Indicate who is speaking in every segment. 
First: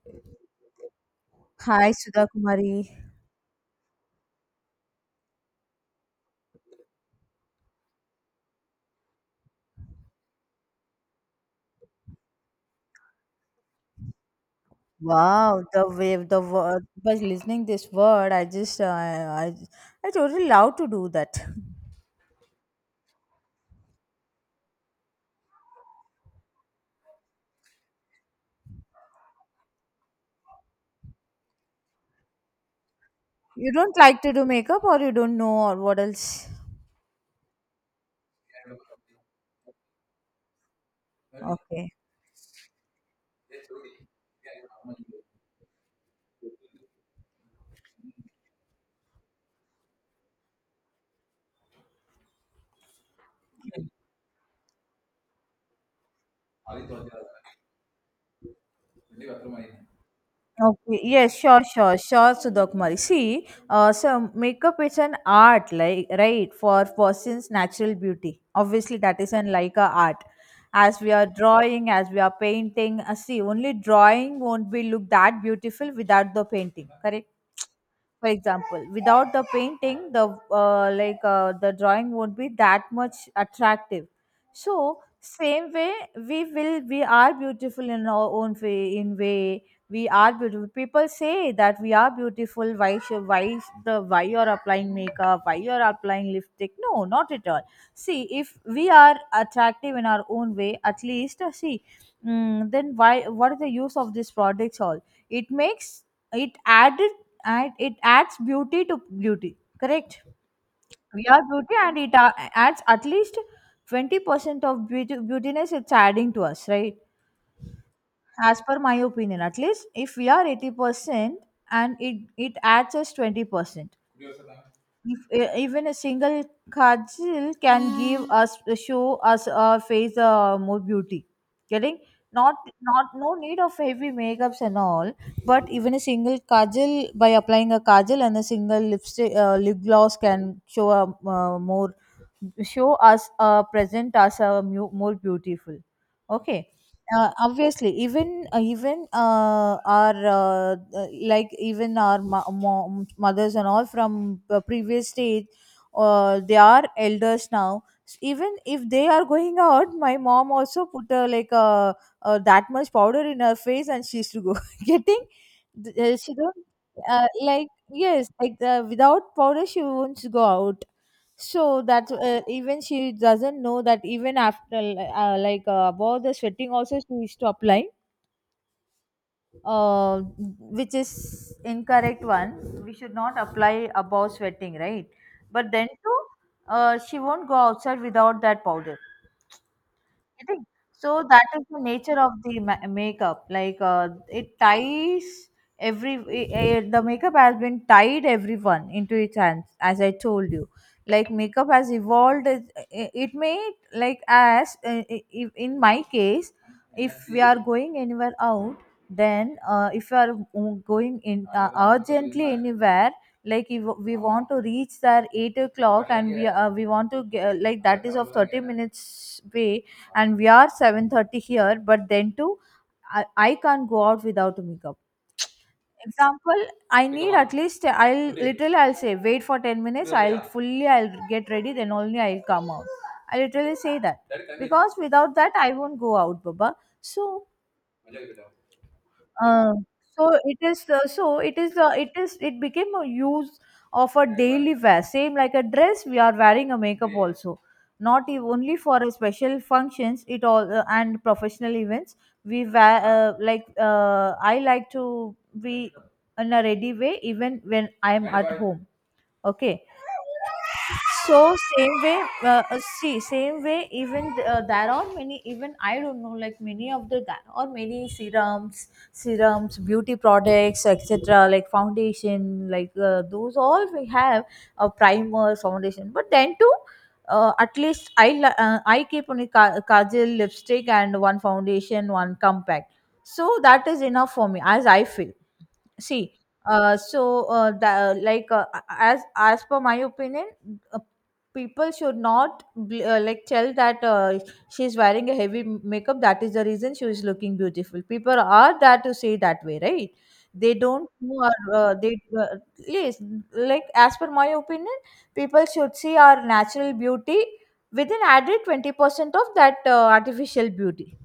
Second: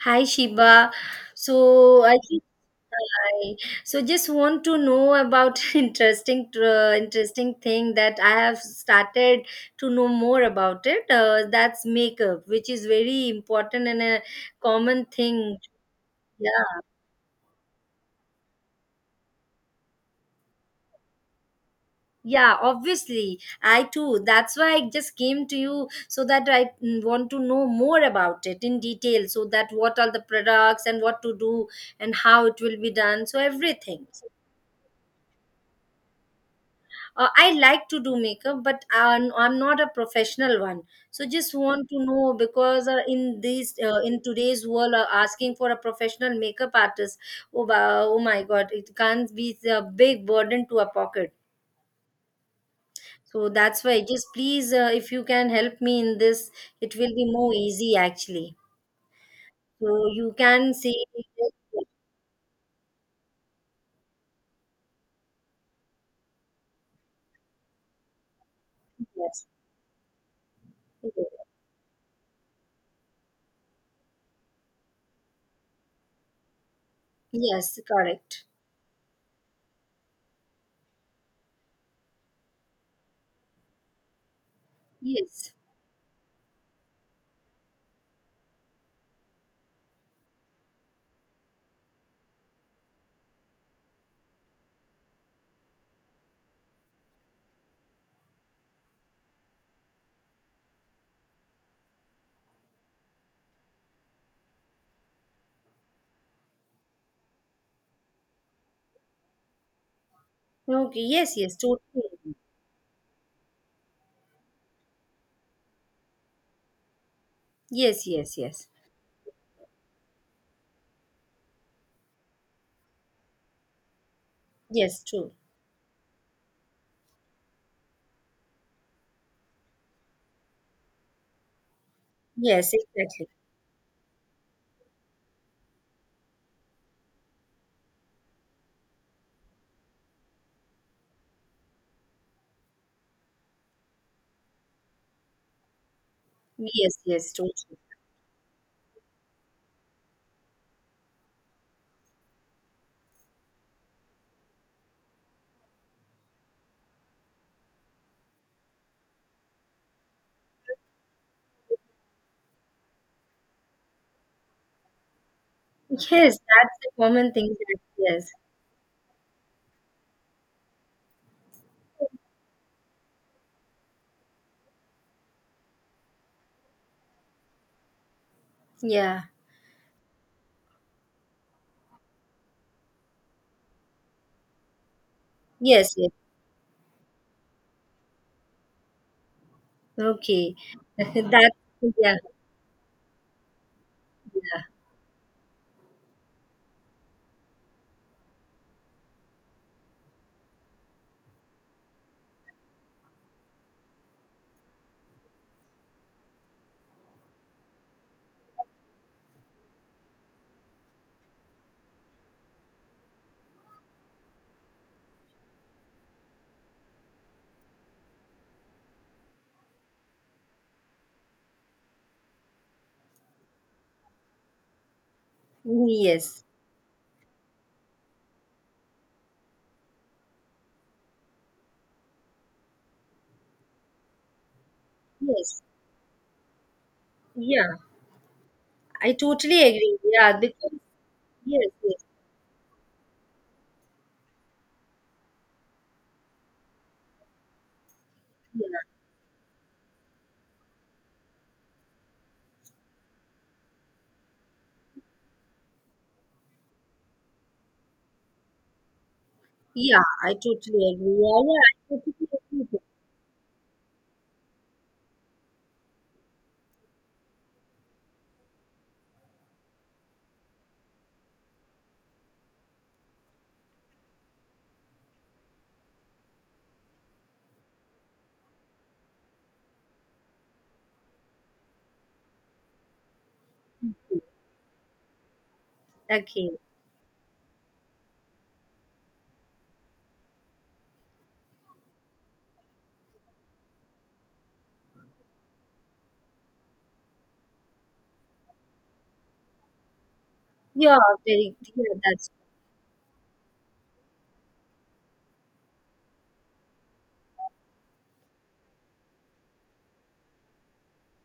Speaker 1: Hi Shiba.
Speaker 2: Hi,
Speaker 1: So I
Speaker 2: Sudha
Speaker 1: think,
Speaker 2: Kumari.
Speaker 1: I so just want to know about interesting thing that I have started to know more about it. That's makeup, which is very important and a common thing.
Speaker 2: Wow, the wave, the
Speaker 1: Yeah,
Speaker 2: word. By listening this word, I just I totally love to do that.
Speaker 1: yeah, obviously. I too. That's why I just came to you so that I want to know more about it in detail. So that what are the products and what to do and how it will be done. So
Speaker 2: You don't
Speaker 1: everything.
Speaker 2: like to do makeup, or you don't know, or what else?
Speaker 1: I like to do makeup, but I'm not a professional one. So just want
Speaker 2: Okay.
Speaker 1: to know because in these in today's world, asking for a professional makeup artist, oh my God, it can't be a big burden to a pocket. So that's why, just please, if you can help me in this, it will be more easy actually. So you can say,
Speaker 2: Okay. Yes. Sure. Sure. Sure. Sudha Kumari. See, so makeup is an art, like right, for person's natural beauty. Obviously, that is
Speaker 1: yes,
Speaker 2: an like a art. As we are drawing, as we are painting, see, only drawing won't be look that beautiful without the painting. Correct,
Speaker 1: yes,
Speaker 2: for
Speaker 1: correct,
Speaker 2: example, without the painting the the drawing won't be that much attractive. So
Speaker 1: yes,
Speaker 2: same way we will we are beautiful in our own way, in way we are beautiful, people say that we are beautiful. Why you're applying makeup, why you're applying lipstick? No, not at all. See, if we are attractive in our own way, at least see, then why, what is the use of these products all? It makes, it added, and it adds beauty to beauty, correct?
Speaker 1: okay,
Speaker 2: We
Speaker 1: yes,
Speaker 2: are
Speaker 1: yes,
Speaker 2: beauty and it
Speaker 1: totally,
Speaker 2: adds at least 20% of beauty, beautiness, it's adding to us, right?
Speaker 1: yes, yes,
Speaker 2: As
Speaker 1: yes,
Speaker 2: per my opinion, at least if we are 80% and it adds us 20%.
Speaker 1: yes,
Speaker 2: If
Speaker 1: true.
Speaker 2: even a single kajal can give us, show us a face, more beauty getting. Not
Speaker 1: Yes,
Speaker 2: not,
Speaker 1: exactly.
Speaker 2: no need of heavy makeups and all, but even a single kajal, by applying a kajal and a single lipstick, lip gloss, can show a, more, show us, present us a more beautiful, okay.
Speaker 1: Yes, yes, totally.
Speaker 2: Obviously, even our even our mom, mothers and all from, previous stage, they are elders now. Even if they are going out, my mom also put, uh, that much powder in her face and she used to go getting.
Speaker 1: Yes,
Speaker 2: She don't,
Speaker 1: that's the common thing,
Speaker 2: like,
Speaker 1: that, yes.
Speaker 2: yes, like, without powder she won't go out. So that, even she doesn't know that even after, uh, about the sweating also she used to apply,
Speaker 1: Yeah.
Speaker 2: uh, which is incorrect one. We should not apply above sweating, right? But then
Speaker 1: Yes, yes.
Speaker 2: too, she won't go outside without that powder. I
Speaker 1: Okay.
Speaker 2: think so. That
Speaker 1: That
Speaker 2: is the
Speaker 1: Yeah,
Speaker 2: nature of the makeup. Like, it
Speaker 1: yeah.
Speaker 2: ties every the makeup has been tied everyone into its hands, as I told you. Like makeup has evolved. It may, like as, uh, in my case, if we are going anywhere out, then, if we are going in, urgently anywhere, like if we want to reach there 8 o'clock and we, we want to get, like that is of 30 minutes way and we are 7:30 here, but then too, I can't go out without a makeup.
Speaker 1: Yes.
Speaker 2: Example, I need at least, I'll literally I'll say wait for 10 minutes, I'll fully I'll get ready, then only I'll come out. I literally say that, because without that
Speaker 1: Yes.
Speaker 2: I won't go out, baba. So,
Speaker 1: Yeah. I totally
Speaker 2: uh,
Speaker 1: agree. Yeah, because
Speaker 2: so it
Speaker 1: yes,
Speaker 2: is
Speaker 1: yes,
Speaker 2: it is, it became a use of a daily wear, same like a dress. We are wearing a makeup also, not
Speaker 1: yeah.
Speaker 2: only for a special functions it all, and professional events. We wear, uh, I like to be in a ready way even when I am at home, okay.
Speaker 1: Yeah, I totally agree. Yeah,
Speaker 2: So
Speaker 1: yeah, I
Speaker 2: same way,
Speaker 1: totally agree.
Speaker 2: see, same way, even there are many, even I don't know, like many of the, there are many serums, serums, beauty products, etc, like foundation, like, those all we have, primer, foundation, but then too, at least I I keep only kajal, lipstick and one foundation, one compact. So that is enough for me, as I feel. See,
Speaker 1: Okay.
Speaker 2: so the, like as per my opinion, uh, people should not like tell that, she's wearing a heavy makeup. That is the reason she is looking beautiful. People are that to say that way, right? They
Speaker 1: Yeah,
Speaker 2: don't know.
Speaker 1: very,
Speaker 2: Our,
Speaker 1: yeah,
Speaker 2: they
Speaker 1: that's
Speaker 2: yes, like, as per my opinion, people should see our natural beauty with an added 20% of that, artificial beauty.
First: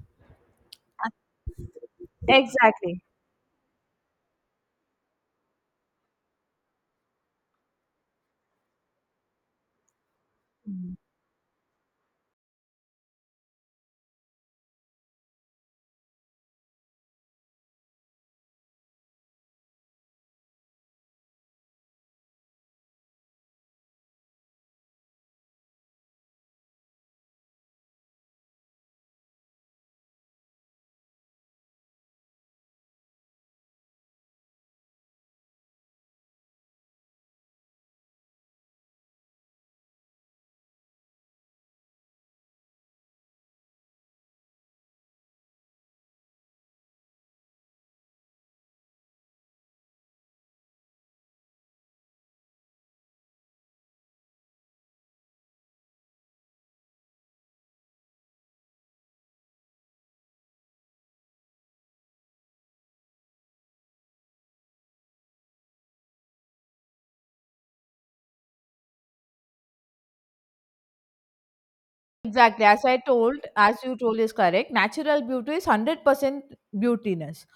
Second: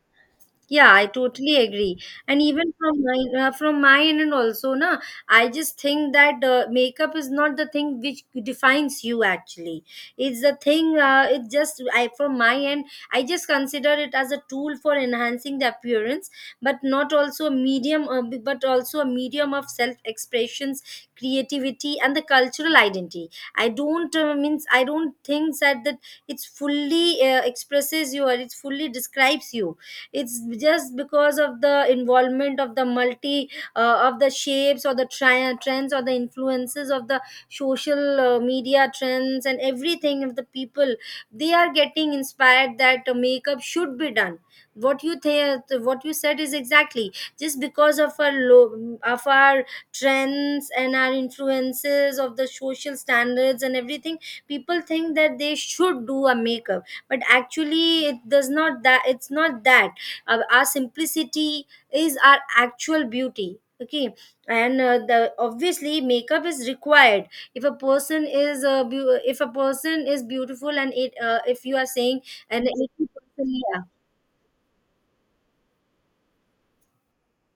Speaker 1: yeah, I totally agree. And even
Speaker 2: Exactly.
Speaker 1: from my end also, na, I just think that makeup is not the thing which defines you actually. It's the thing. It just, I from my end, I just consider it as a tool for enhancing the appearance, but not also a medium, but also a medium of self expressions, creativity, and the cultural identity. I don't Means I don't think that it's fully expresses you, or it fully describes you. It's just because of the involvement of the multi of the shapes or the trends or the influences of the social media trends and everything of the people. They are getting inspired that makeup should be done. What you said is exactly just because of our low, of our trends and our influences of the social standards and everything. People think that they should do a makeup, but actually it does not that, it's not that. Our simplicity is our actual beauty, okay? And the obviously makeup is required if a person is beautiful. And it, if you are saying and
Speaker 2: Exactly. As I told,
Speaker 1: 80%,
Speaker 2: as
Speaker 1: yeah,
Speaker 2: you told is correct. Natural beauty is 100% beautiness,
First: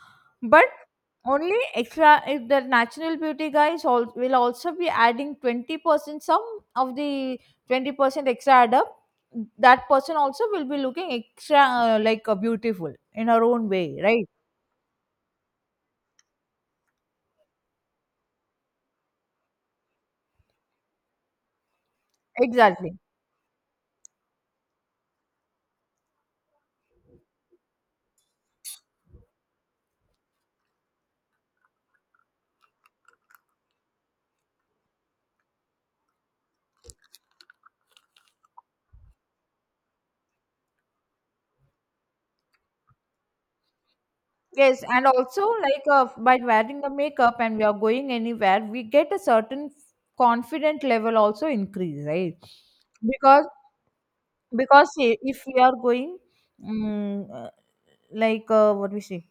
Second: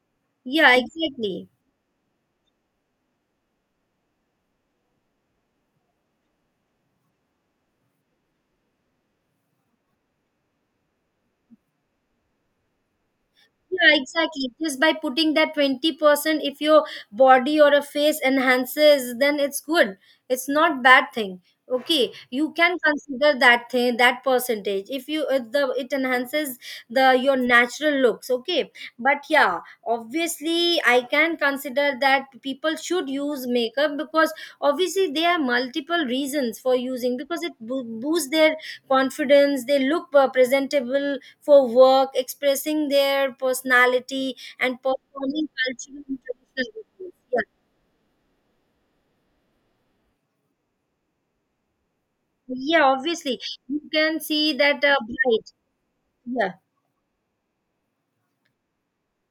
Speaker 2: but
Speaker 1: yeah, exactly.
Speaker 2: only extra if the natural beauty guys all will also be adding 20%. Some of the 20% extra add up, that person also will be looking extra, uh, beautiful in her own
Speaker 1: Yeah,
Speaker 2: way, right?
Speaker 1: exactly. Just by putting that 20%, if your body or a face enhances, then it's good. It's not bad thing. Okay, you can
Speaker 2: Exactly.
Speaker 1: consider that thing, that percentage, if you if the it enhances the your natural looks. Okay, but yeah, obviously I can consider that people should use makeup because obviously there are multiple reasons for using, because it boosts their confidence. They look presentable for work, expressing their personality, and
Speaker 2: Yes, and
Speaker 1: performing
Speaker 2: also, like,
Speaker 1: cultural and
Speaker 2: by wearing
Speaker 1: traditional
Speaker 2: the
Speaker 1: routines.
Speaker 2: makeup
Speaker 1: Yeah.
Speaker 2: and we are going anywhere, we get a certain confident level also increase, right?
Speaker 1: So, yeah, obviously.
Speaker 2: because
Speaker 1: You can see that
Speaker 2: because, if
Speaker 1: brides.
Speaker 2: we are going,
Speaker 1: Yeah.
Speaker 2: mm, uh, like, what we say,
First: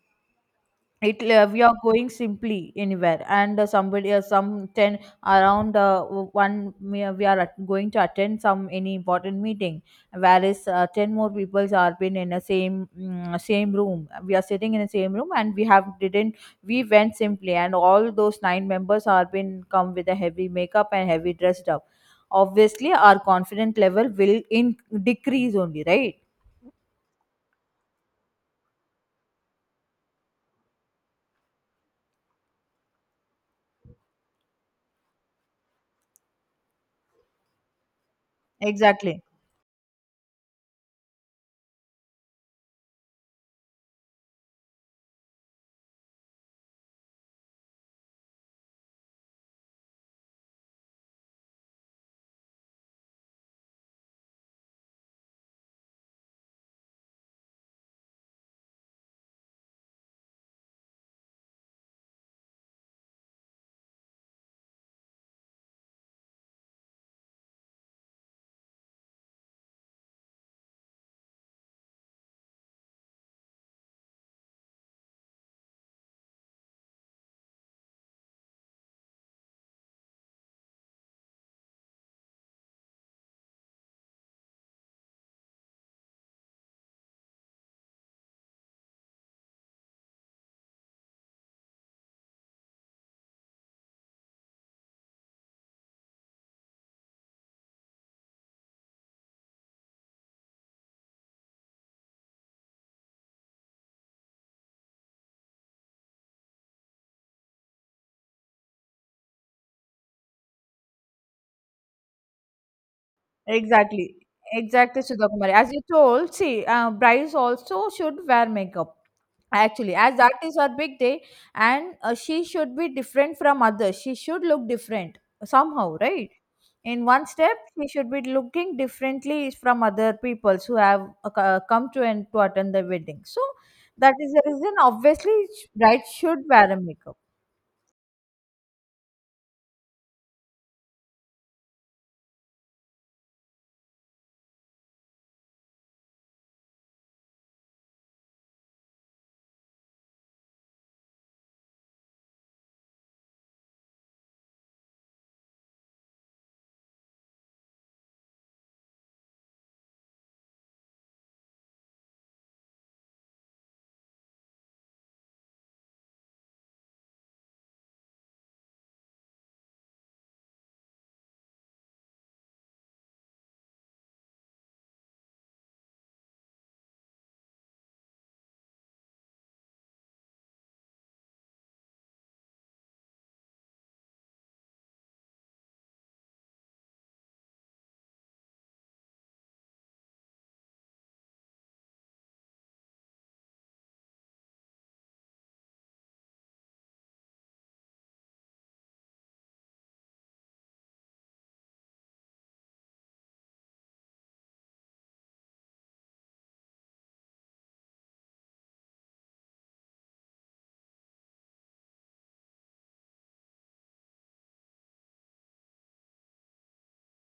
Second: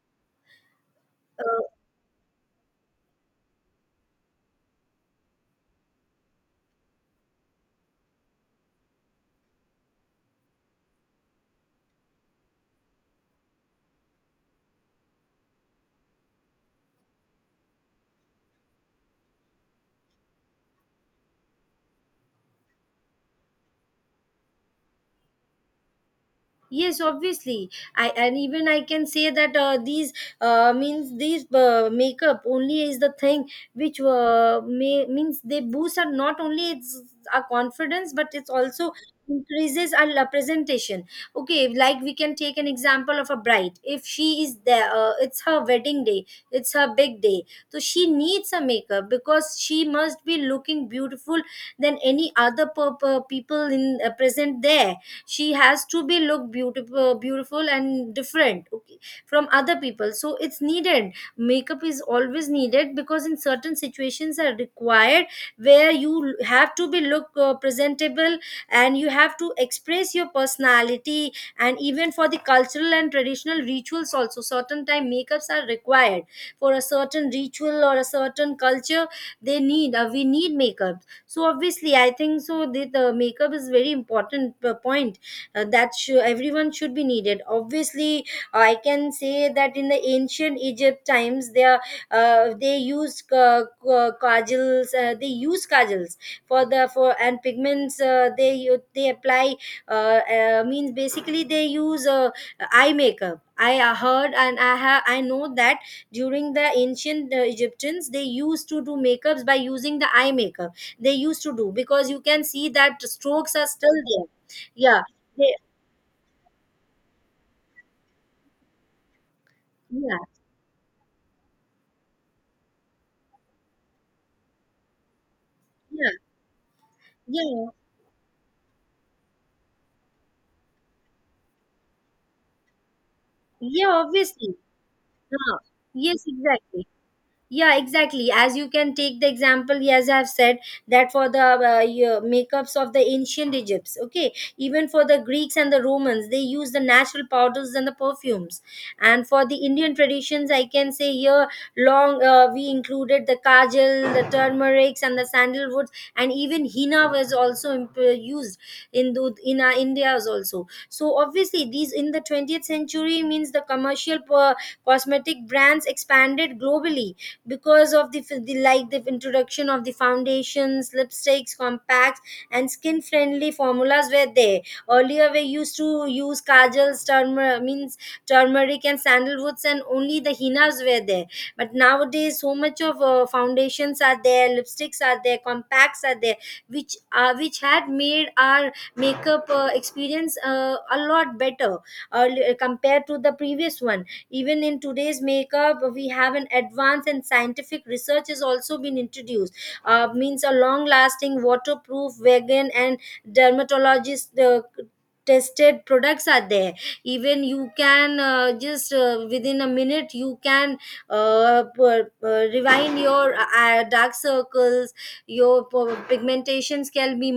Speaker 2: it, we
Speaker 1: Uh,
Speaker 2: are going simply anywhere and, somebody, some 10 around, one, we are going to attend some any important meeting, whereas, 10 more people are been in the same, same room, we are sitting in the same room and we have didn't, we went simply, and all those nine members are been come with a heavy makeup and heavy dressed up. Obviously our confidence level will in decrease only, right?
Speaker 1: yes, obviously. I and Even I can say that these means these makeup only is the thing which means they boost, are not only, it's our confidence, but it's also
Speaker 2: Exactly,
Speaker 1: increases our presentation. Okay, like we can take an example of a bride. If she is there, it's her wedding day, it's her big day, so she needs a makeup because she must be looking beautiful than any other people in present there. She has to be look beautiful and different, okay, from other people, so it's needed. Makeup is always needed because in certain situations are required where you have to be look presentable and you have to express your personality. And even for the cultural and traditional rituals also, certain time makeups are required for a certain ritual or a certain culture. They need, we need makeup. So obviously I think so, the makeup is very important point that should, everyone should be needed, obviously. I can say that in the ancient Egypt times, they used kajals. They use kajals For the for and pigments, they apply. Means basically they use eye makeup, I heard, and I know that during the ancient Egyptians, they used to do makeups by using the eye makeup. They used to do because you can see that strokes are still
Speaker 2: exactly,
Speaker 1: there. Yeah.
Speaker 2: exactly, Sudha
Speaker 1: They.
Speaker 2: Kumari. As you told, see, brides also should wear makeup. Actually, as
Speaker 1: Yeah,
Speaker 2: that is her big day, and, she should be different from others. She should look different somehow,
Speaker 1: yeah,
Speaker 2: right? In one step,
Speaker 1: yeah,
Speaker 2: she should be looking differently from other peoples who have, uh, come to and to attend the wedding. So
Speaker 1: yeah,
Speaker 2: that is the
Speaker 1: obviously.
Speaker 2: reason. Obviously,
Speaker 1: No,
Speaker 2: bride
Speaker 1: yes,
Speaker 2: should wear a
Speaker 1: exactly.
Speaker 2: makeup.
Speaker 1: Yeah, exactly, as you can take the example, as I have said, that for the makeups of the ancient Egypts. Okay, even for the Greeks and the Romans, they use the natural powders and the perfumes. And for the Indian traditions, I can say here long, we included the kajal, the turmerics and the sandalwoods, and even henna was also used in in our India's also. So obviously these, in the 20th century, means the commercial cosmetic brands expanded globally because of the like the introduction of the foundations, lipsticks, compacts, and skin friendly formulas were there. Earlier we used to use kajals, turmeric means turmeric and sandalwoods, and only the hinas were there. But nowadays, so much of foundations are there, lipsticks are there, compacts are there, which had made our makeup experience a lot better, uh, compared to the previous one. Even in today's makeup, we have an advanced and scientific research has also been introduced. Means a long lasting, waterproof, vegan, and dermatologist tested products are there. Even you can just within a minute you can rewind your dark circles, your pigmentations can be,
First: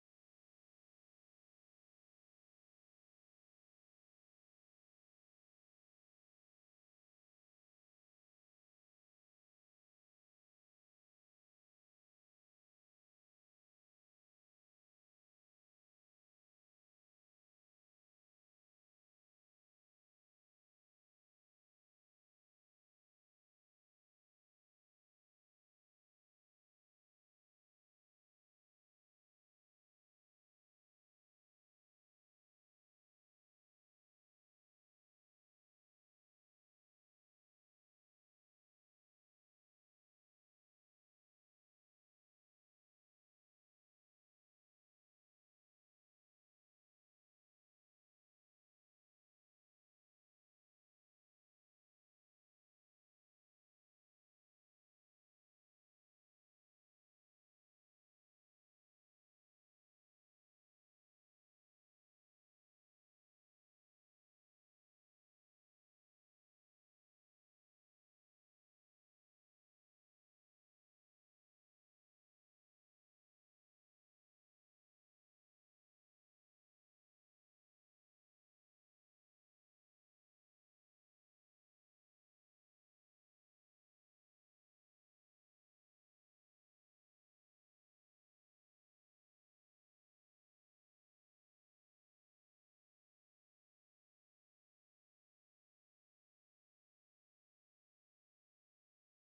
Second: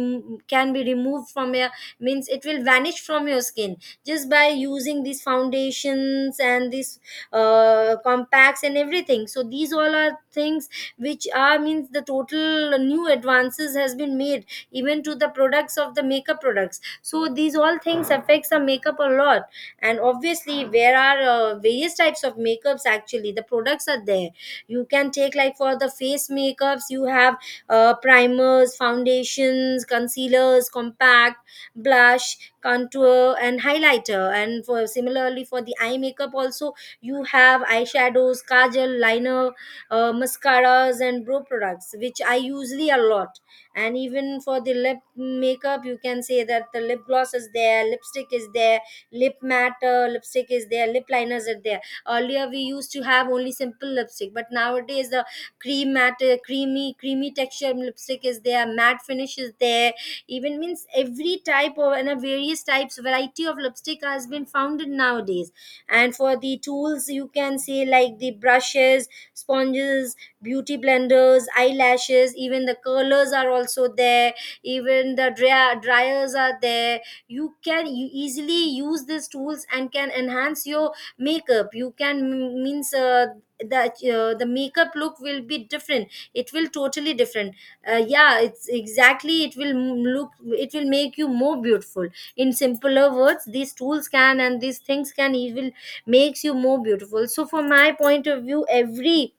Speaker 1: can be removed from your, means it will vanish from your skin, just by using these foundations and these compacts and everything. So these all are things which are, means the total new advances has been made even to the products of the makeup products. So these all things affects the makeup a lot. And obviously, there are various types of makeups, actually, the products are there. You can take, like for the face makeups, you have primers, foundations, concealers, compact, blush, contour, and highlighter. And for similarly for the eye makeup also, you have eyeshadows, kajal, liner, mascaras, and brow products, which I usually a lot. And even for the lip makeup, you can say that the lip gloss is there, lipstick is there, lip matte lipstick is there, lip liners are there. Earlier we used to have only simple lipstick, but nowadays the cream matte, creamy texture lipstick is there, matte finish is there. Even means every type of, and a various types, variety of lipstick has been founded nowadays. And for the tools, you can say, like the brushes, sponges, beauty blenders, eyelashes, even the curlers are also there, even the dryers are there. You easily use these tools and can enhance your makeup. You can means the the makeup look will be different, it will totally different. Yeah, it's exactly, it will look, it will make you more beautiful. In simpler words, these tools can, and these things can, it will makes you more beautiful. So from my point of view, every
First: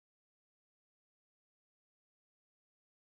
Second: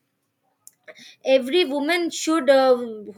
Speaker 1: every woman should,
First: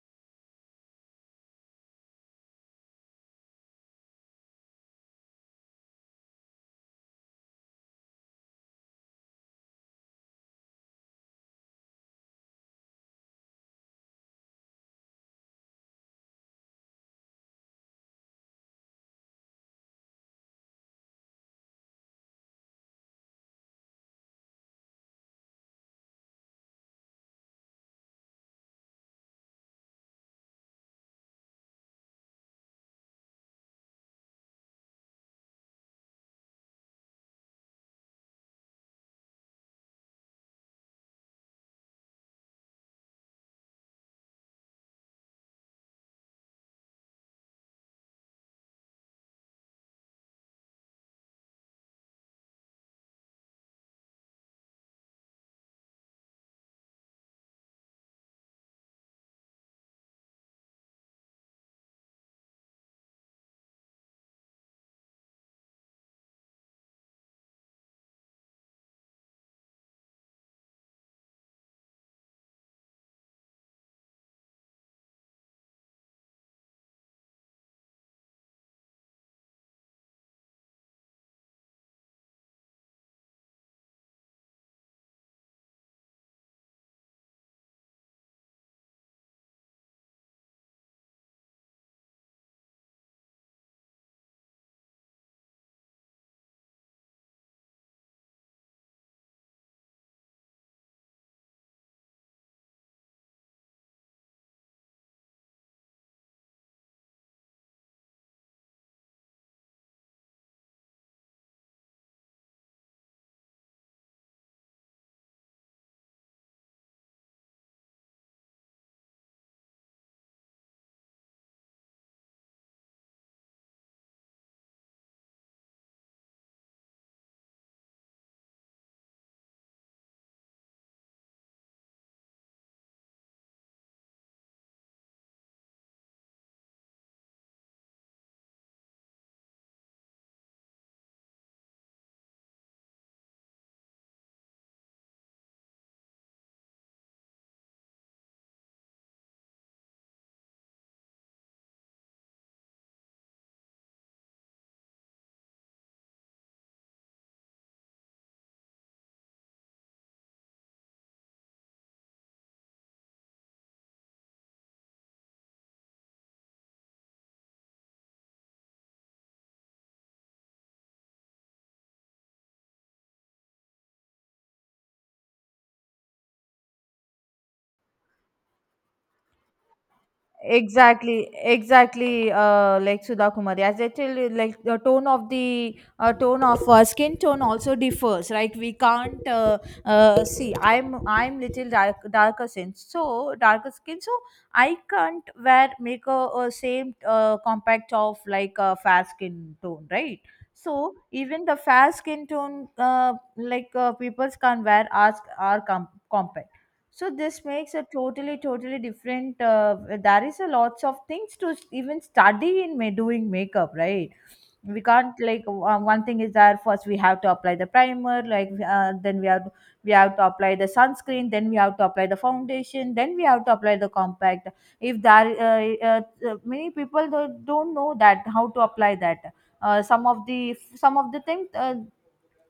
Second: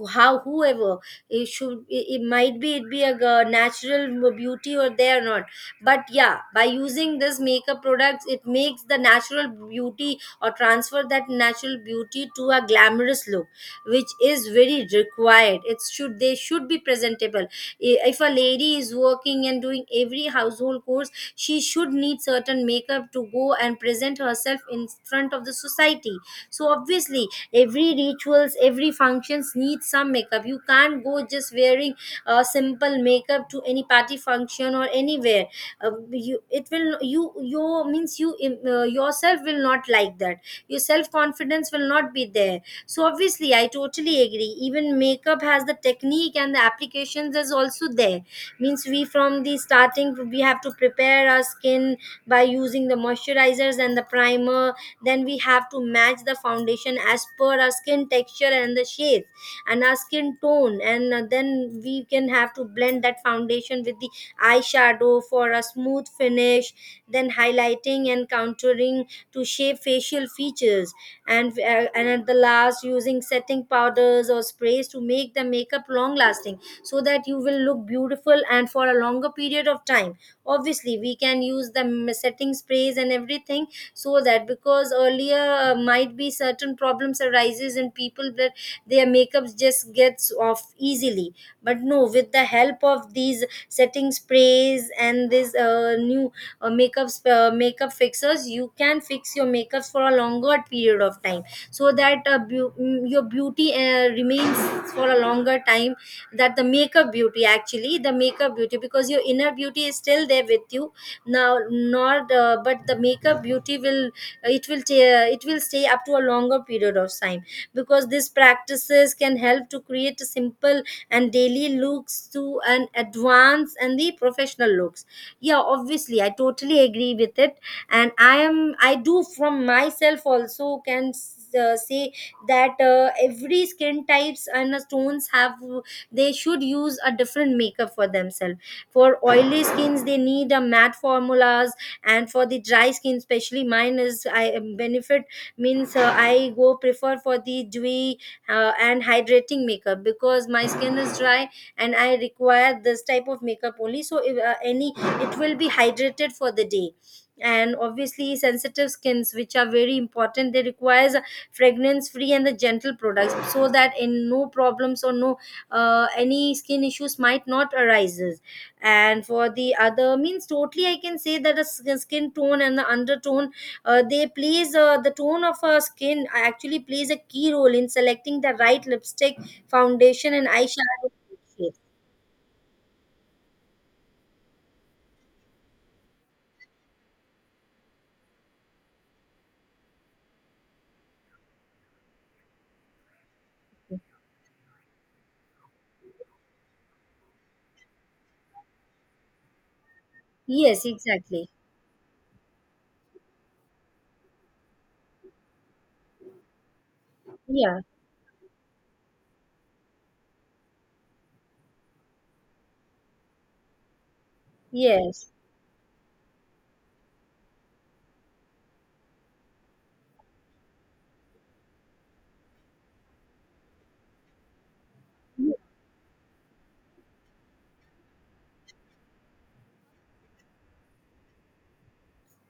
Speaker 1: how, whoever it should, it might be, it be a natural beauty or they are not, but yeah, by using this makeup products, it makes the natural beauty or transfer that natural beauty to a glamorous look, which is very required. It should, they should be presentable. If a lady is working and doing every household course, she should need certain makeup to go and present herself in front of the society. So obviously every rituals, every functions need some makeup. You can't go just wearing a simple makeup to any party function or anywhere. You, it will you means you, yourself will not like that, your self confidence will not be there. So obviously I totally agree. Even makeup has the technique, and the applications is also there. Means we, from the starting, we have to prepare our skin by using the moisturizers and the primer, then we have to match the foundation as per our skin texture and the shape and our skin tone, and then we can have to blend that foundation with the eyeshadow for a smooth finish. Then highlighting and contouring to shape facial features, and at the last, using setting powders or sprays to make the and makeup long lasting, so that you will look beautiful and for a longer period of time. Obviously, we can use the setting sprays and everything, so that, because earlier might be Certain problems arises in people that their makeups just gets off easily. But no, with the help of these setting sprays and this new makeup makeup fixers, you can fix your makeups for a longer period of time, so that your beauty remains for a longer time. That the makeup beauty, actually the makeup beauty, because your inner beauty is still there with you now, not but the makeup beauty will, it will stay up to a longer period of time, because these practices can help to create a simple and daily looks to an advanced and the professional looks. Yeah, obviously I totally agree with it. And I do from myself also can say that every skin types and tones have, they should use a different makeup for themselves. For oily skins, they need a matte formulas. And for the dry skin, especially mine is, I benefit, means I go prefer for the dewy and hydrating makeup, because my skin is dry and I require this type of makeup only. So if any, it will be hydrated for the day. And obviously sensitive skins, which are very important, they requires fragrance free and the gentle products, so that in no problems or no any skin issues might not arises. And for the other means, totally I can say that skin tone and the undertone, they plays, the tone of our skin actually plays a key role in selecting the right lipstick, foundation and eyeshadow
Speaker 2: Exactly,
Speaker 1: shade.
Speaker 2: exactly. Like Sudha Kumari, as I tell you, like the tone of the, tone of, skin tone also differs, right? We can't see. I'm little dark, darker skin, so I can't wear make a same, compact of like a fair skin tone, right?
Speaker 1: Yes,
Speaker 2: So
Speaker 1: exactly.
Speaker 2: even the fair skin tone, like, people can wear ask are compact, so this makes
Speaker 1: Yeah.
Speaker 2: a totally, totally different. There is a lots of things to even study in doing makeup, right? We can't
Speaker 1: Yes,
Speaker 2: like one thing is that first we have to apply the primer, like, then we have to apply the sunscreen, then we have to apply the foundation, then we have to apply the compact. If there uh, many people don't know that how to apply that. Some of the things,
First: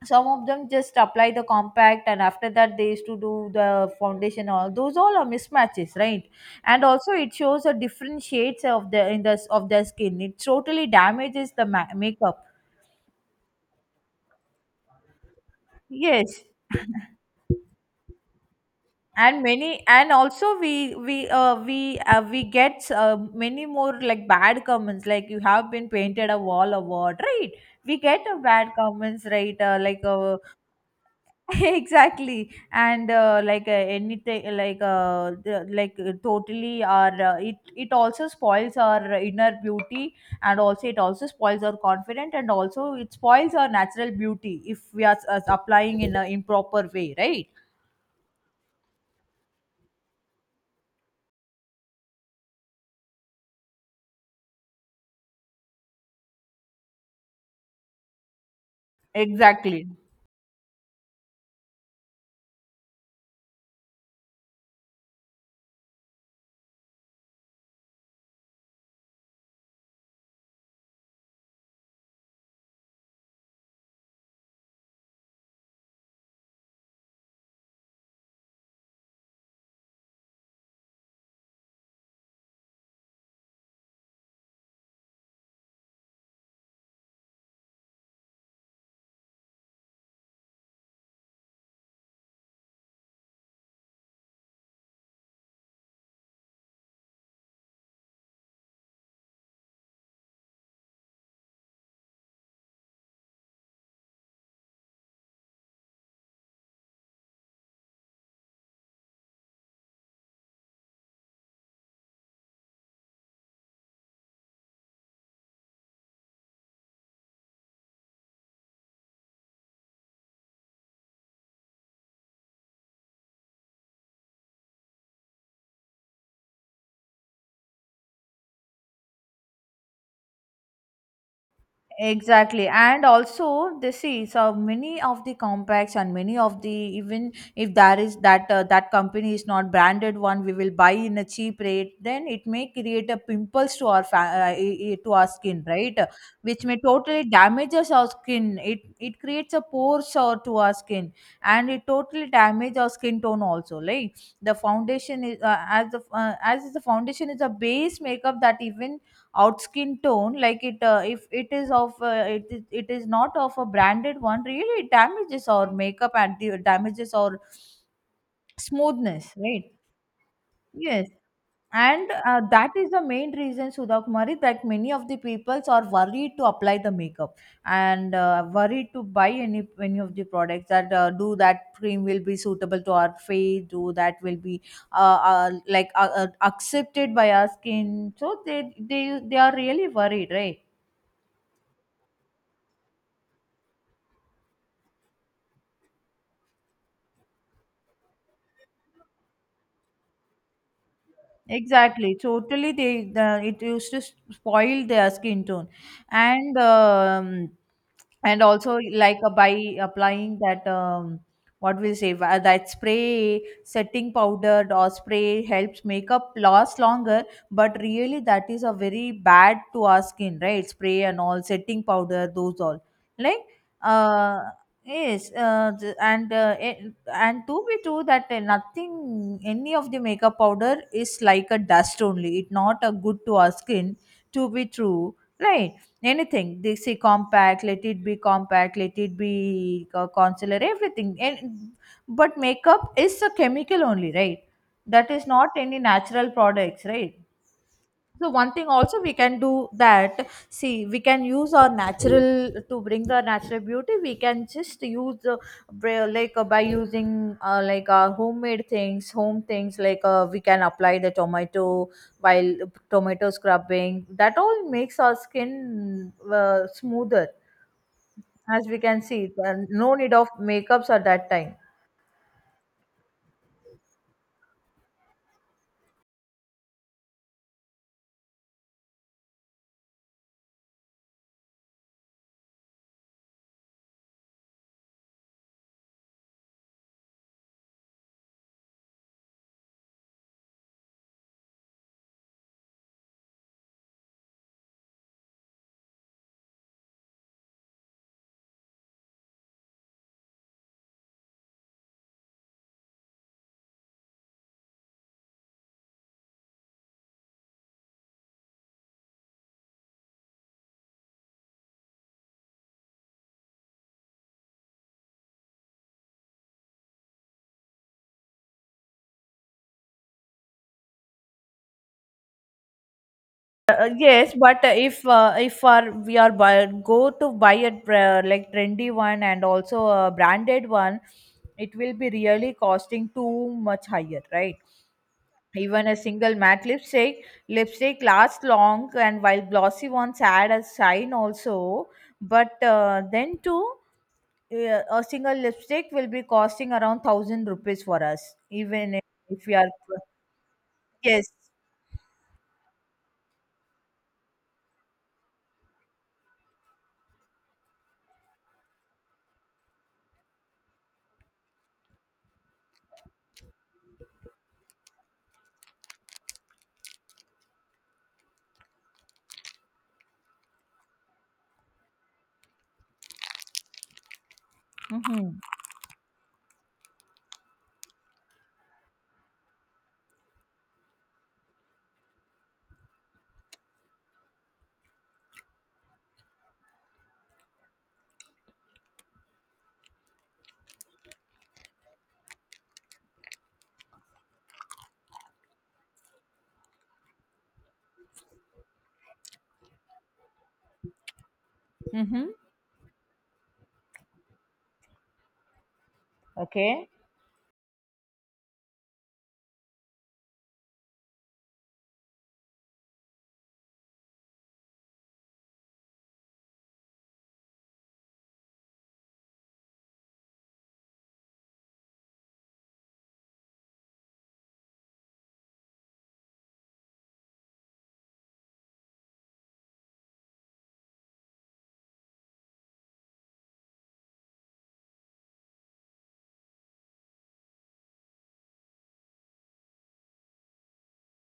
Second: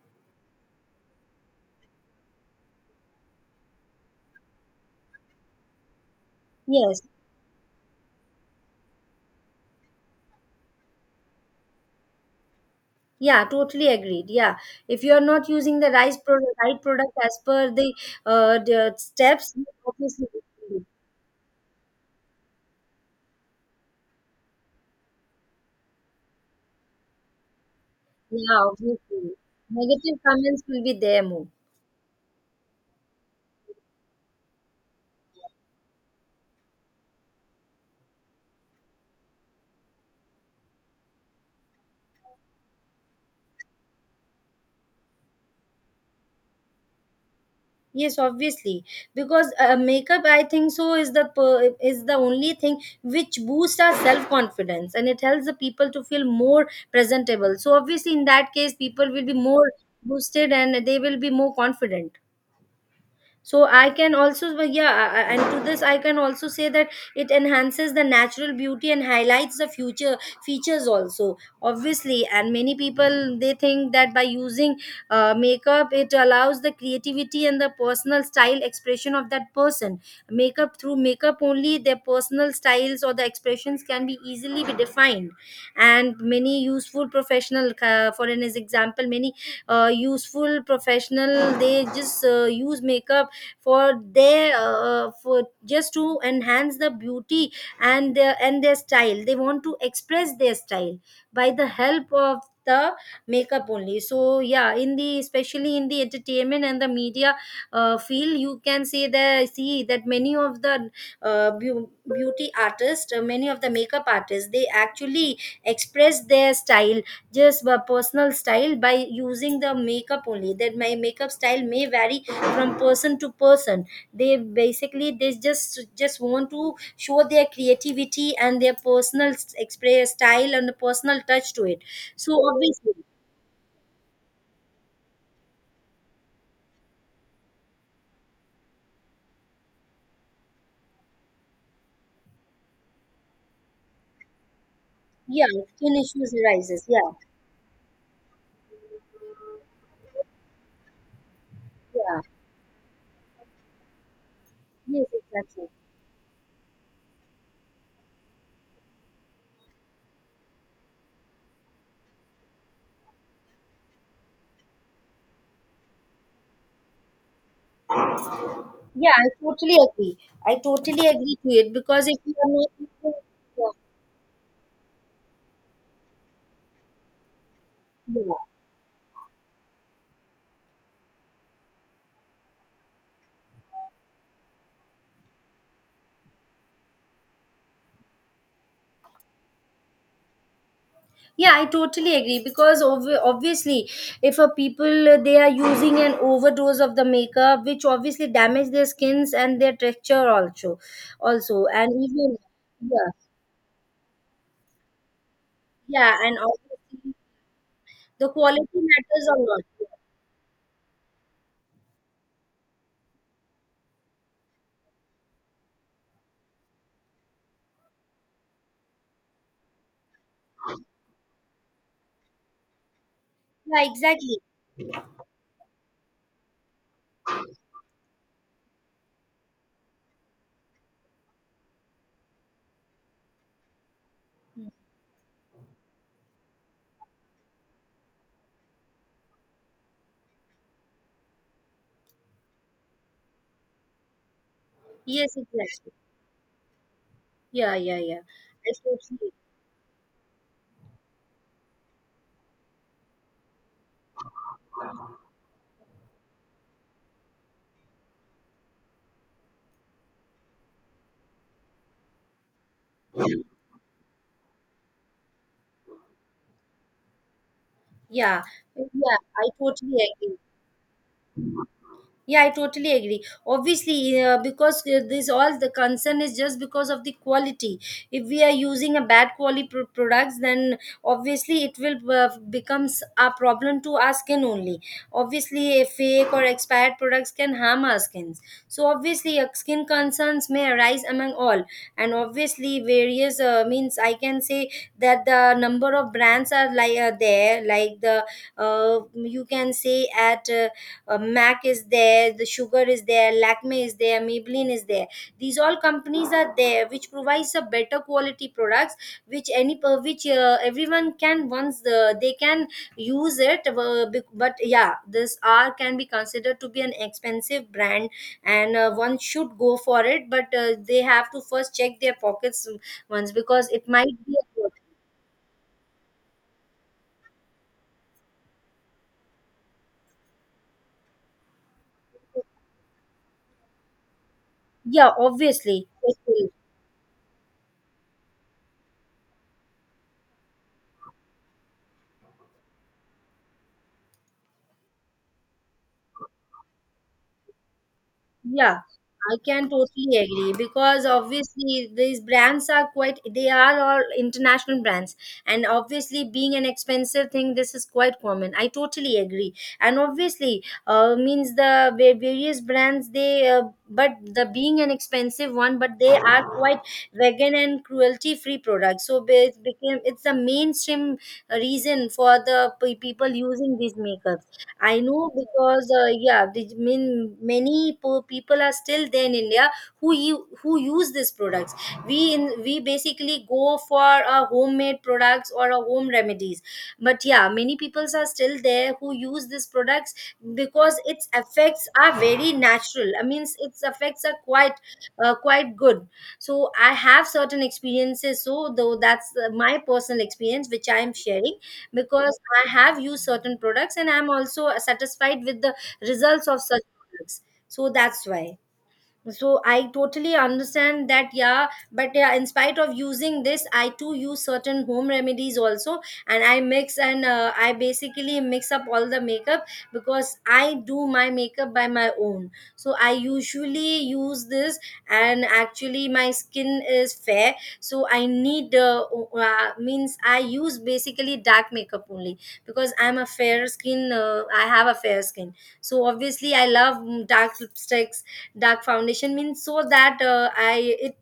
Speaker 2: some of them just apply the compact and after that they used to do the foundation, all those all are mismatches, right? And
Speaker 1: yes.
Speaker 2: also it shows the different shades of the in the of their skin, it totally damages the makeup.
Speaker 1: Yeah, totally agreed, yeah. If you are not using the
Speaker 2: Yes,
Speaker 1: right product as per the
Speaker 2: and
Speaker 1: steps.
Speaker 2: many, and
Speaker 1: Obviously.
Speaker 2: also we get, many more like bad comments, like you have been painted a wall or what, right? We get a
Speaker 1: Yeah,
Speaker 2: bad
Speaker 1: obviously.
Speaker 2: comments, right, uh, like
Speaker 1: Negative
Speaker 2: uh,
Speaker 1: comments will be there more.
Speaker 2: Exactly, and, uh, anything like, uh, totally our, it it also spoils our inner beauty, and also it also spoils our confidence, and also it spoils our natural beauty if we are, applying in an improper way, right?
Speaker 1: Yes, obviously, because makeup, I think so, is the only thing which boosts our self confidence and it helps the people to feel more presentable. So obviously, in that case, people will be more
Speaker 2: Exactly.
Speaker 1: boosted and they will be more confident. So I can also, and to this I can also say that it enhances the natural beauty and highlights the future features also, obviously. And many people, they think that by using makeup, it allows the creativity and the personal style expression of that person. Makeup, through makeup only, their personal styles or the expressions can be easily be defined. And many useful professional, for an example, many useful professional, they just use makeup for their for just to enhance the beauty and their, and their style, they want to express their style by the help of the makeup only. So yeah, in the, especially in the entertainment and the media field, you can say that, see that many of the beauty artists, many of the makeup artists, they actually express their style just by personal style, by using the makeup only. That my makeup style may vary from person to person. They basically, they just want to show their creativity and their express style and the personal touch to it. So
Speaker 2: Exactly,
Speaker 1: obviously,
Speaker 2: and also this is so many of the compacts and many of the even if there is that, that company is not branded one, we will buy in a cheap rate. Then it may create a pimples to our to our
Speaker 1: yeah,
Speaker 2: skin,
Speaker 1: skin
Speaker 2: right?
Speaker 1: issues
Speaker 2: Which may
Speaker 1: arises, yeah.
Speaker 2: totally damages our skin. It creates a pores or to our skin, and it
Speaker 1: Yeah.
Speaker 2: totally damage our skin tone also. Like the
Speaker 1: Yes,
Speaker 2: foundation is, uh,
Speaker 1: exactly.
Speaker 2: as the uh, as the foundation is a base makeup, that even out skin tone like it, if it is of, uh, it is not of a branded one, really it damages our makeup and damages our
Speaker 1: Yeah, I
Speaker 2: smoothness, right?
Speaker 1: totally agree. I totally
Speaker 2: Yes,
Speaker 1: agree to it, because
Speaker 2: and,
Speaker 1: if you are not.
Speaker 2: that is the main
Speaker 1: Yeah,
Speaker 2: reason, Sudha Kumari, that many of the peoples are worried to apply the makeup, and,
Speaker 1: yeah.
Speaker 2: worried to buy any of the products, that, do that cream will be suitable to our face, do that will be, uh, accepted by our skin, so they are really worried, right?
Speaker 1: Yeah, I totally agree because obviously, if a people they are using an overdose of the makeup, which obviously damage their skins and their texture also. Also and
Speaker 2: Exactly,
Speaker 1: even.
Speaker 2: totally.
Speaker 1: Yeah.
Speaker 2: They the, it used to spoil their skin tone,
Speaker 1: Yeah, and
Speaker 2: and,
Speaker 1: obviously the
Speaker 2: and
Speaker 1: quality
Speaker 2: also, like,
Speaker 1: matters a
Speaker 2: by
Speaker 1: lot.
Speaker 2: applying that, what we'll say, that spray setting powder or spray helps makeup last longer. But really, that is a very bad to our skin, right? Spray and all setting powder, those all like
Speaker 1: Yeah, exactly.
Speaker 2: uh yes and to be true that nothing any of the makeup powder is like a dust only, it not a good to our skin, to be true, right? Anything they say compact, let it be compact, let it be concealer, everything. And but makeup is a chemical only, right? That is
Speaker 1: Yes,
Speaker 2: not any
Speaker 1: exactly.
Speaker 2: natural products, right?
Speaker 1: Yeah, yeah, yeah.
Speaker 2: So one thing
Speaker 1: i
Speaker 2: also we
Speaker 1: totally
Speaker 2: can do that, see, we can use our natural to bring the natural beauty. We can just use like by using like homemade things, home things, like we can apply the tomato, while tomato scrubbing. That all makes our skin smoother,
Speaker 1: Yeah,
Speaker 2: as we can
Speaker 1: yeah,
Speaker 2: see.
Speaker 1: I
Speaker 2: No
Speaker 1: totally
Speaker 2: need of
Speaker 1: agree.
Speaker 2: makeups at that time.
Speaker 1: Yeah, I totally agree. Obviously, because this all the concern is just because of the quality. If we are using a bad quality products, then obviously it will becomes a problem to our skin only. Obviously, a fake or expired products can harm our skins. So obviously, skin concerns may arise among all, and obviously various means I can say that the number of brands are like there, like the you can say at. Mac is there, the Sugar is there, Lakme is there, Maybelline is there. These all companies are there, which provides a better quality products, which any per which everyone can once the, they can use it. But yeah, this R can be considered to be an expensive brand, and one should go for it. But they have to first check their pockets once because it might
Speaker 2: Yes,
Speaker 1: be. A,
Speaker 2: but
Speaker 1: good.
Speaker 2: if our, we are buy, go to buy a like trendy one and also a branded one, it will be really costing too much higher, right?
Speaker 1: Yeah, obviously.
Speaker 2: Even a single matte lipstick, lipstick lasts long, and while glossy ones add a shine also, but then too, a single lipstick will be costing around thousand rupees for us,
Speaker 1: Yeah,
Speaker 2: even if
Speaker 1: I
Speaker 2: we are
Speaker 1: can totally agree because
Speaker 2: yes.
Speaker 1: obviously these brands are quite, they are all international brands, and obviously being an expensive thing, this is quite common. I totally agree, and obviously, means the various brands they, but the being an expensive one, but they are quite vegan and cruelty free products. So it became it's the mainstream reason for the people using these makeups. I know
Speaker 2: Mm-hmm.
Speaker 1: because yeah, the, mean many people are still there in India who who use these products. We in we basically go for a homemade products or a home remedies. But yeah, many peoples are still there who use these products because its effects are very natural. I mean, its effects are quite quite good. So I have certain experiences. So though that's my personal experience which I am sharing
Speaker 2: Mm-hmm.
Speaker 1: because I have used certain products and I'm also satisfied with the results of such
Speaker 2: Okay.
Speaker 1: products. So that's why. So I totally understand that. Yeah, but yeah, in spite of using this, I too use certain home remedies also, and I mix and I basically mix up all the makeup because I do my makeup by my own, so I usually use this. And actually my skin is fair, so I need means I use basically dark makeup only because I'm a fair skin, I have a fair skin. So obviously I love dark lipsticks, dark foundation means, so that I it,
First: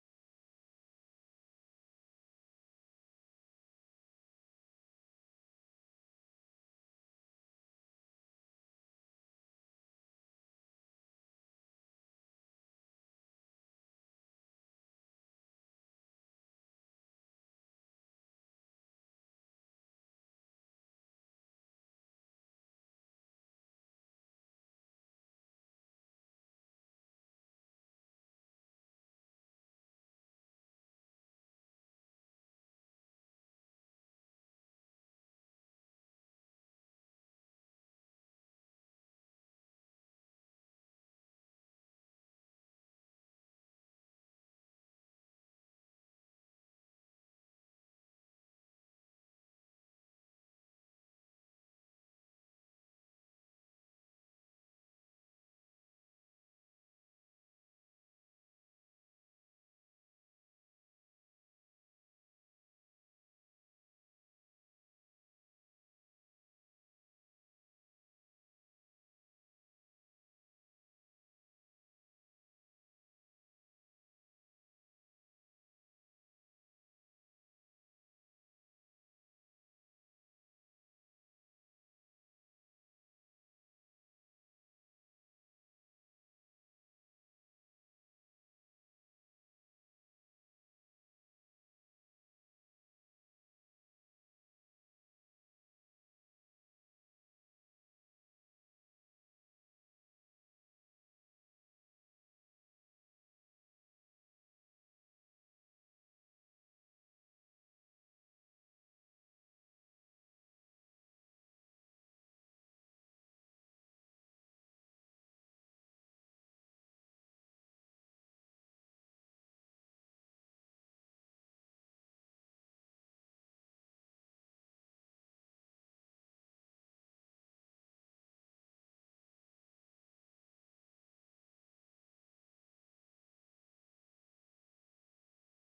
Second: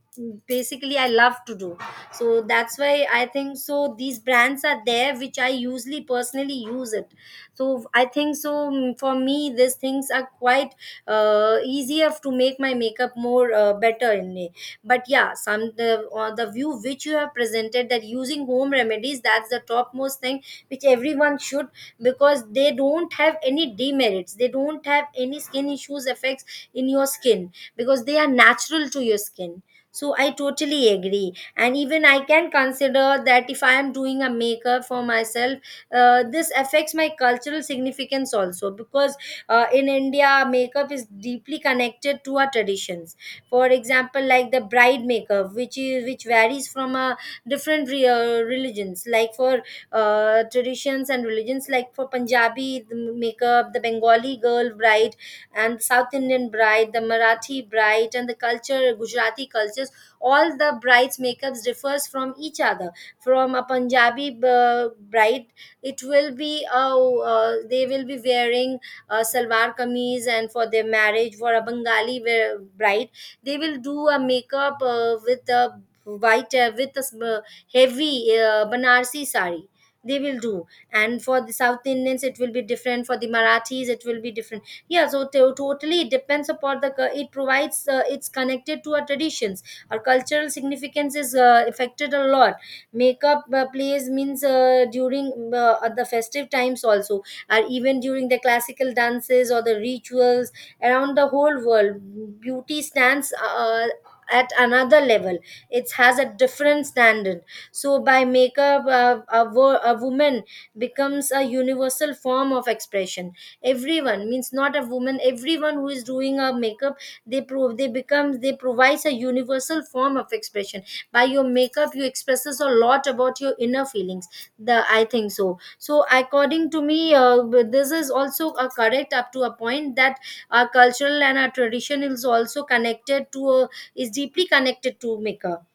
Speaker 1: basically I love to do. So that's why I think so these brands are there which I usually personally use it. So I think so, for me these things are quite easier to make my makeup more better in me. But yeah, some the view which you have presented that using home remedies, that's the topmost thing which everyone should, because they don't have any demerits, they don't have any skin issues effects in your skin because they are natural to your skin. So I totally agree, and even I can consider that if I am doing a makeup for myself, this affects my cultural significance also because in India, makeup is deeply connected to our traditions. For example, like the bride makeup, which is, which varies from a different religions, like for traditions and religions, like for Punjabi, the makeup, the Bengali girl bride, and South Indian bride, the Marathi bride and the culture Gujarati cultures, all the brides makeups differs from each other. From a Punjabi bride, it will be, they will be wearing salwar kameez. And for their marriage, for a bride, they will do a makeup with a white, heavy Banarsi sari they will do. And for the South Indians, it will be different. For the Marathis, it will be different. Yeah, so totally it depends upon the it provides, it's connected to our traditions. Our cultural significance is affected a lot. Makeup plays means during at the festive times also, or even during the classical dances or the rituals. Around the whole world, beauty stands at another level. It has a different standard. So by makeup, a woman becomes a universal form of expression. Everyone means, not a woman, everyone who is doing a makeup, they prove, they become, they provides a universal form of expression. By your makeup, you expresses a lot about your inner feelings. The, I think so, so according to me, this is also a correct up to a point that our cultural and our tradition is also connected to is deeply connected to makeup.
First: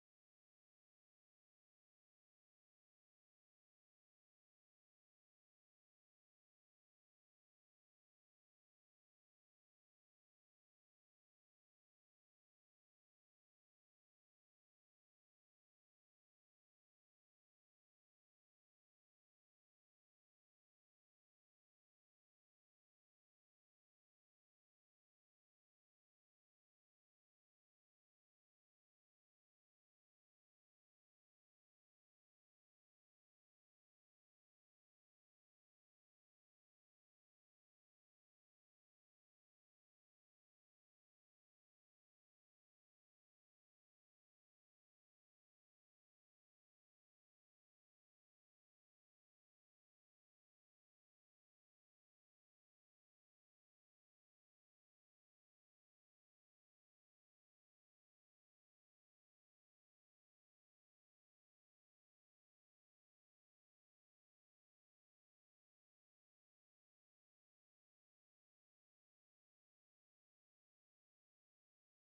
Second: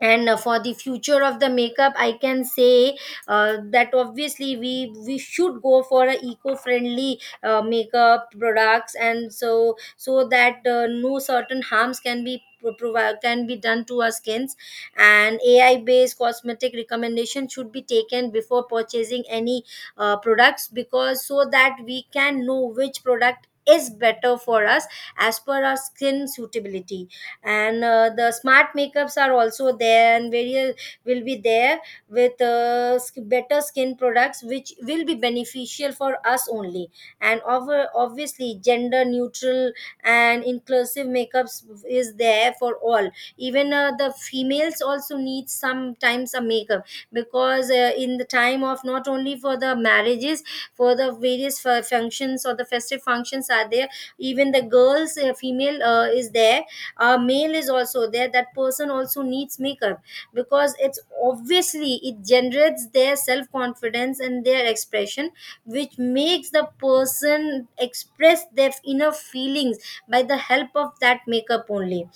Speaker 1: And for the future of the makeup, I can say that obviously we should go for a eco-friendly makeup products and, so so that no certain harms can be can be done to our skins. And AI based cosmetic recommendation should be taken before purchasing any products, because so that we can know which product is better for us as per our skin suitability. And the smart makeups are also there, and various will be there with better skin products which will be beneficial for us only. And over, obviously gender neutral and inclusive makeups is there for all. Even the females also need sometimes a makeup, because in the time of, not only for the marriages, for the various functions or the festive functions are there. Even the girls, female is there, male is also there, that person also needs makeup. Because it's obviously, it generates their self confidence and their expression, which makes the person express their inner feelings by the help of that makeup only.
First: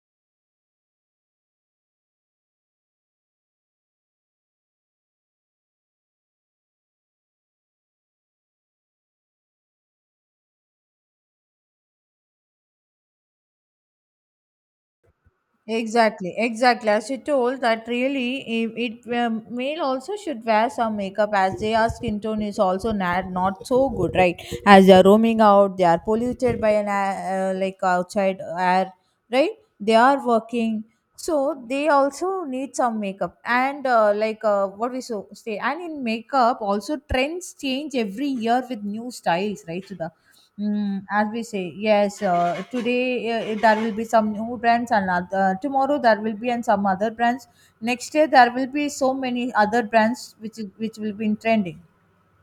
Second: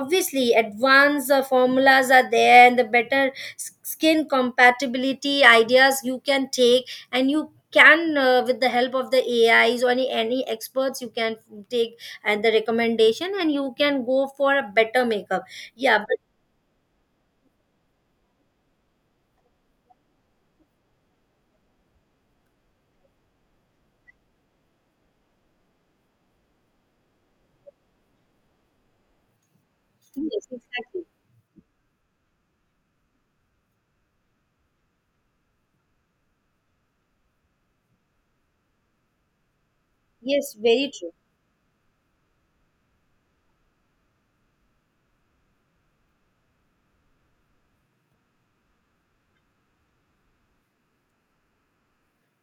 Speaker 1: Obviously advanced formulas are there, and the better skin compatibility ideas you can take, and you can with the help of the AIs, or any experts you can take, and the recommendation, and you can go for a better makeup. Yeah, but.
Speaker 2: Exactly, exactly. As you told, that really it male also should wear some makeup as their skin tone is also not not so good, right? As they are roaming out, they are polluted by an air, like outside air, right? They are
Speaker 1: Yes,
Speaker 2: working,
Speaker 1: exactly.
Speaker 2: so they also need some makeup. And like what we so say, and in makeup also trends change every year with new styles, right, Sudha?
Speaker 1: Yes, very
Speaker 2: Mm,
Speaker 1: true.
Speaker 2: as we say, yes, today there will be some new brands, and tomorrow there will be and some other brands. Next year there will be so many other brands which which will be in trending.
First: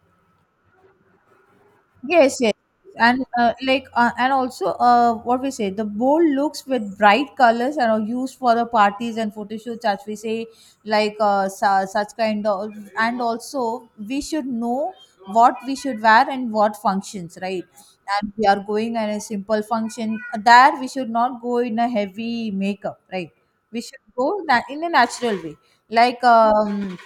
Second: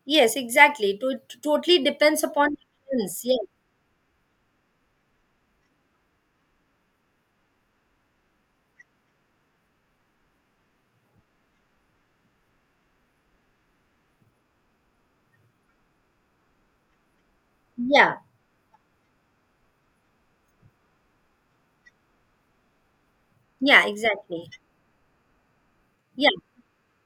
Speaker 1: Yes, exactly to, totally depends
Speaker 2: Yes,
Speaker 1: upon
Speaker 2: yes,
Speaker 1: the preference.
Speaker 2: and
Speaker 1: Yeah.
Speaker 2: like and also what we say, the bold looks with bright colors are used for the parties and photo shoots, as we say like such kind of. And also we should know what we should wear and what functions, right?
Speaker 1: Yeah.
Speaker 2: And we are going at a simple function, there we should not go in a heavy makeup, right? We
Speaker 1: Yeah,
Speaker 2: should go
Speaker 1: exactly.
Speaker 2: in a natural way, like
Speaker 1: Yeah,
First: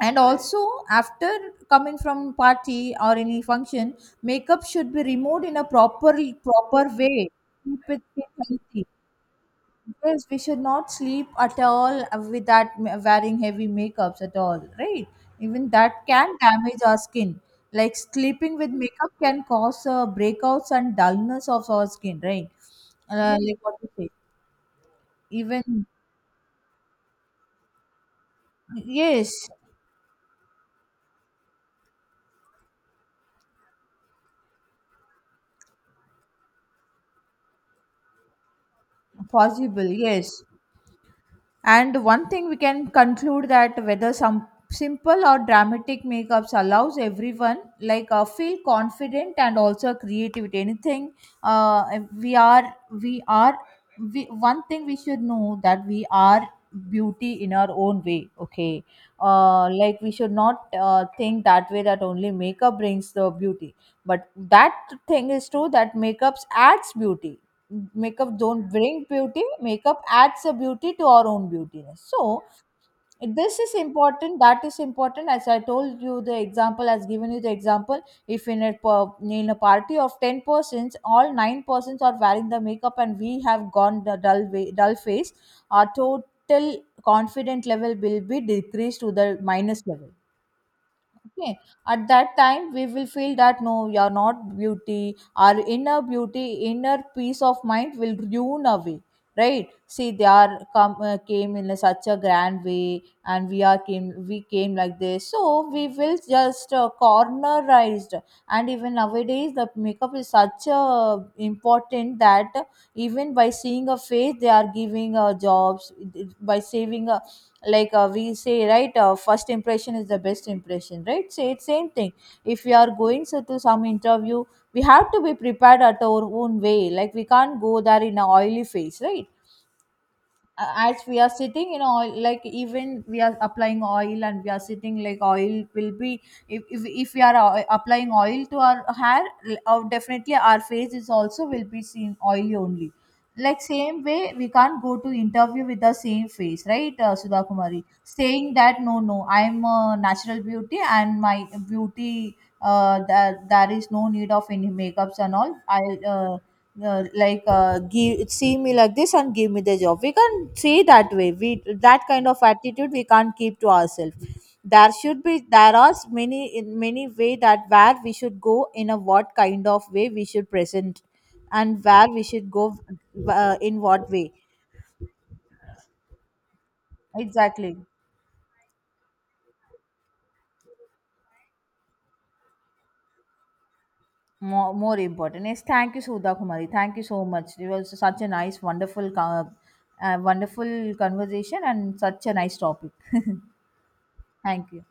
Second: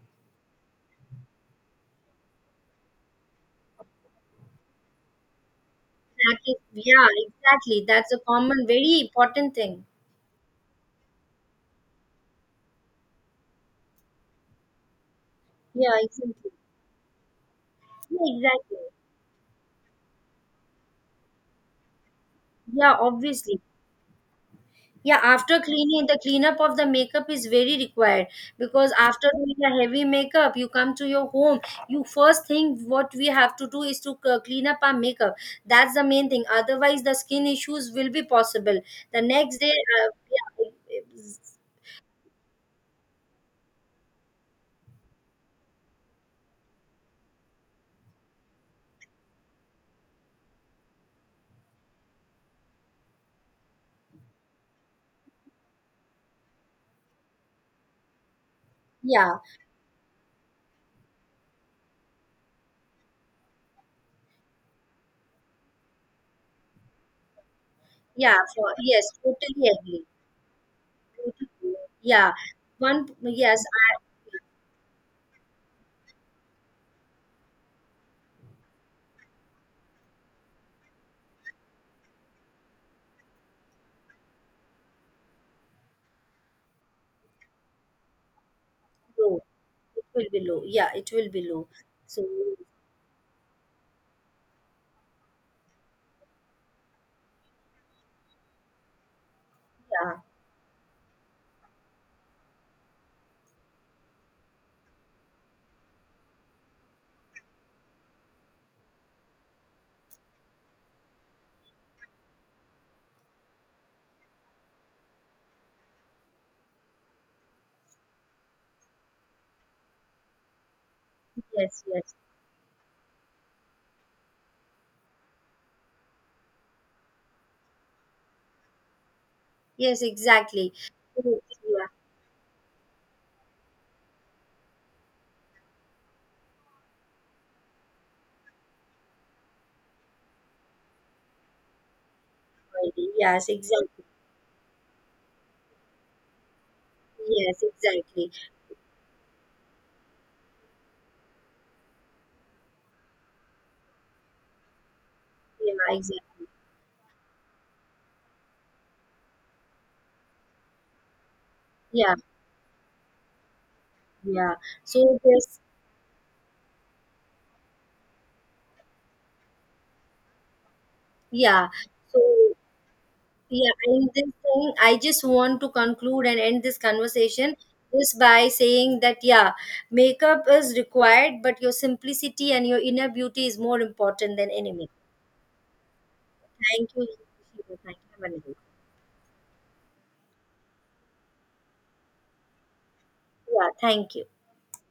Speaker 2: and also after coming from party or any function, makeup should be removed in a proper
Speaker 1: exactly.
Speaker 2: proper
Speaker 1: Yeah,
Speaker 2: way,
Speaker 1: exactly,
Speaker 2: keep it
Speaker 1: that's a common
Speaker 2: healthy.
Speaker 1: very important thing.
Speaker 2: Yes, we should not sleep at all with that wearing heavy makeups at all, right? Even
Speaker 1: Yeah,
Speaker 2: that can
Speaker 1: exactly.
Speaker 2: damage our skin, like
Speaker 1: Yeah,
Speaker 2: sleeping with
Speaker 1: exactly.
Speaker 2: makeup can cause breakouts and dullness of our skin, right?
Speaker 1: Yeah, obviously.
Speaker 2: Like what you say,
Speaker 1: Yeah, after
Speaker 2: even
Speaker 1: cleaning, the cleanup of the makeup is very required, because after
Speaker 2: yes,
Speaker 1: doing a heavy makeup, you come to your home. You first thing what we have to do is to clean up our makeup. That's the main thing. Otherwise, the skin issues will be possible. The next day,
Speaker 2: possible, yes.
Speaker 1: yeah.
Speaker 2: And one thing we can conclude that whether some simple or dramatic makeups allows everyone like feel confident and also creativity. Anything uh, we are, we are, we one thing we should know that we are beauty in our own way. Okay,
Speaker 1: yeah,
Speaker 2: like we should not think that way that only makeup brings the beauty, but that thing is true that makeups adds beauty. Makeup
Speaker 1: yeah,
Speaker 2: don't
Speaker 1: for, yes,
Speaker 2: bring beauty,
Speaker 1: totally
Speaker 2: makeup
Speaker 1: agree.
Speaker 2: adds a beauty to our
Speaker 1: Totally.
Speaker 2: own beautiness.
Speaker 1: Yeah,
Speaker 2: So
Speaker 1: one,
Speaker 2: this
Speaker 1: yes,
Speaker 2: is
Speaker 1: I
Speaker 2: important, that is important. As I told you the example, as given you the example, if in a in a party of 10 persons, all 9 persons are wearing the makeup and we have gone the dull way, dull face, our total confident level will be decreased to the
Speaker 1: low.
Speaker 2: minus
Speaker 1: It
Speaker 2: level.
Speaker 1: will be low. Yeah, it will be
Speaker 2: Okay.
Speaker 1: low.
Speaker 2: At
Speaker 1: So,
Speaker 2: that time, we will feel that no, you're not beauty. Our inner beauty, inner peace of mind will ruin away. Right? See,
Speaker 1: yeah.
Speaker 2: they are come came in a such a grand way, and we are came we came like this. So we will just cornerized. And even nowadays, the makeup is such important that even by seeing a face, they are giving jobs, by saving a like we say, right, first impression is the best impression, right, say it's
Speaker 1: Yes,
Speaker 2: same thing.
Speaker 1: yes.
Speaker 2: If we are going so, to some interview, we have to be prepared at our own way, like we can't go there in a oily face, right?
Speaker 1: Yes, exactly.
Speaker 2: As we are
Speaker 1: Mm.
Speaker 2: sitting in
Speaker 1: Yeah.
Speaker 2: oil, like even we are applying oil and we are sitting like oil will be. If, if we are applying oil to our hair, definitely our face is also will be seen oily only.
Speaker 1: Heidi. Yes,
Speaker 2: Like same
Speaker 1: exactly.
Speaker 2: way, we can't go to interview with the same face, right? Sudha
Speaker 1: Yes,
Speaker 2: Kumari
Speaker 1: exactly.
Speaker 2: saying that no no I'm a natural beauty and my beauty, that there is no need of any makeups and all.
Speaker 1: Yeah,
Speaker 2: I
Speaker 1: exactly.
Speaker 2: uh, like give, see me like this and give me the job, we can't say that way, we that
Speaker 1: Yeah,
Speaker 2: kind of attitude we can't keep to ourselves.
Speaker 1: yeah.
Speaker 2: There
Speaker 1: So
Speaker 2: should be,
Speaker 1: this,
Speaker 2: there are many, in many way that where we should go in a what kind of way we should present
Speaker 1: yeah.
Speaker 2: and where
Speaker 1: So
Speaker 2: we should go,
Speaker 1: yeah,
Speaker 2: in
Speaker 1: in
Speaker 2: what
Speaker 1: this
Speaker 2: way.
Speaker 1: thing, I just want to conclude and end this conversation
Speaker 2: Exactly,
Speaker 1: just by saying that yeah, makeup is required, but your simplicity and your inner beauty is more important than
Speaker 2: more,
Speaker 1: any makeup.
Speaker 2: more important, yes. Thank you, Sudha Kumari,
Speaker 1: Thank
Speaker 2: thank you
Speaker 1: you.
Speaker 2: so much.
Speaker 1: Thank
Speaker 2: It
Speaker 1: you. Thank
Speaker 2: was
Speaker 1: you.
Speaker 2: such
Speaker 1: Have
Speaker 2: a
Speaker 1: a nice day.
Speaker 2: nice wonderful wonderful conversation and such a nice topic.
Speaker 1: Yeah, thank you.
Speaker 2: Thank you.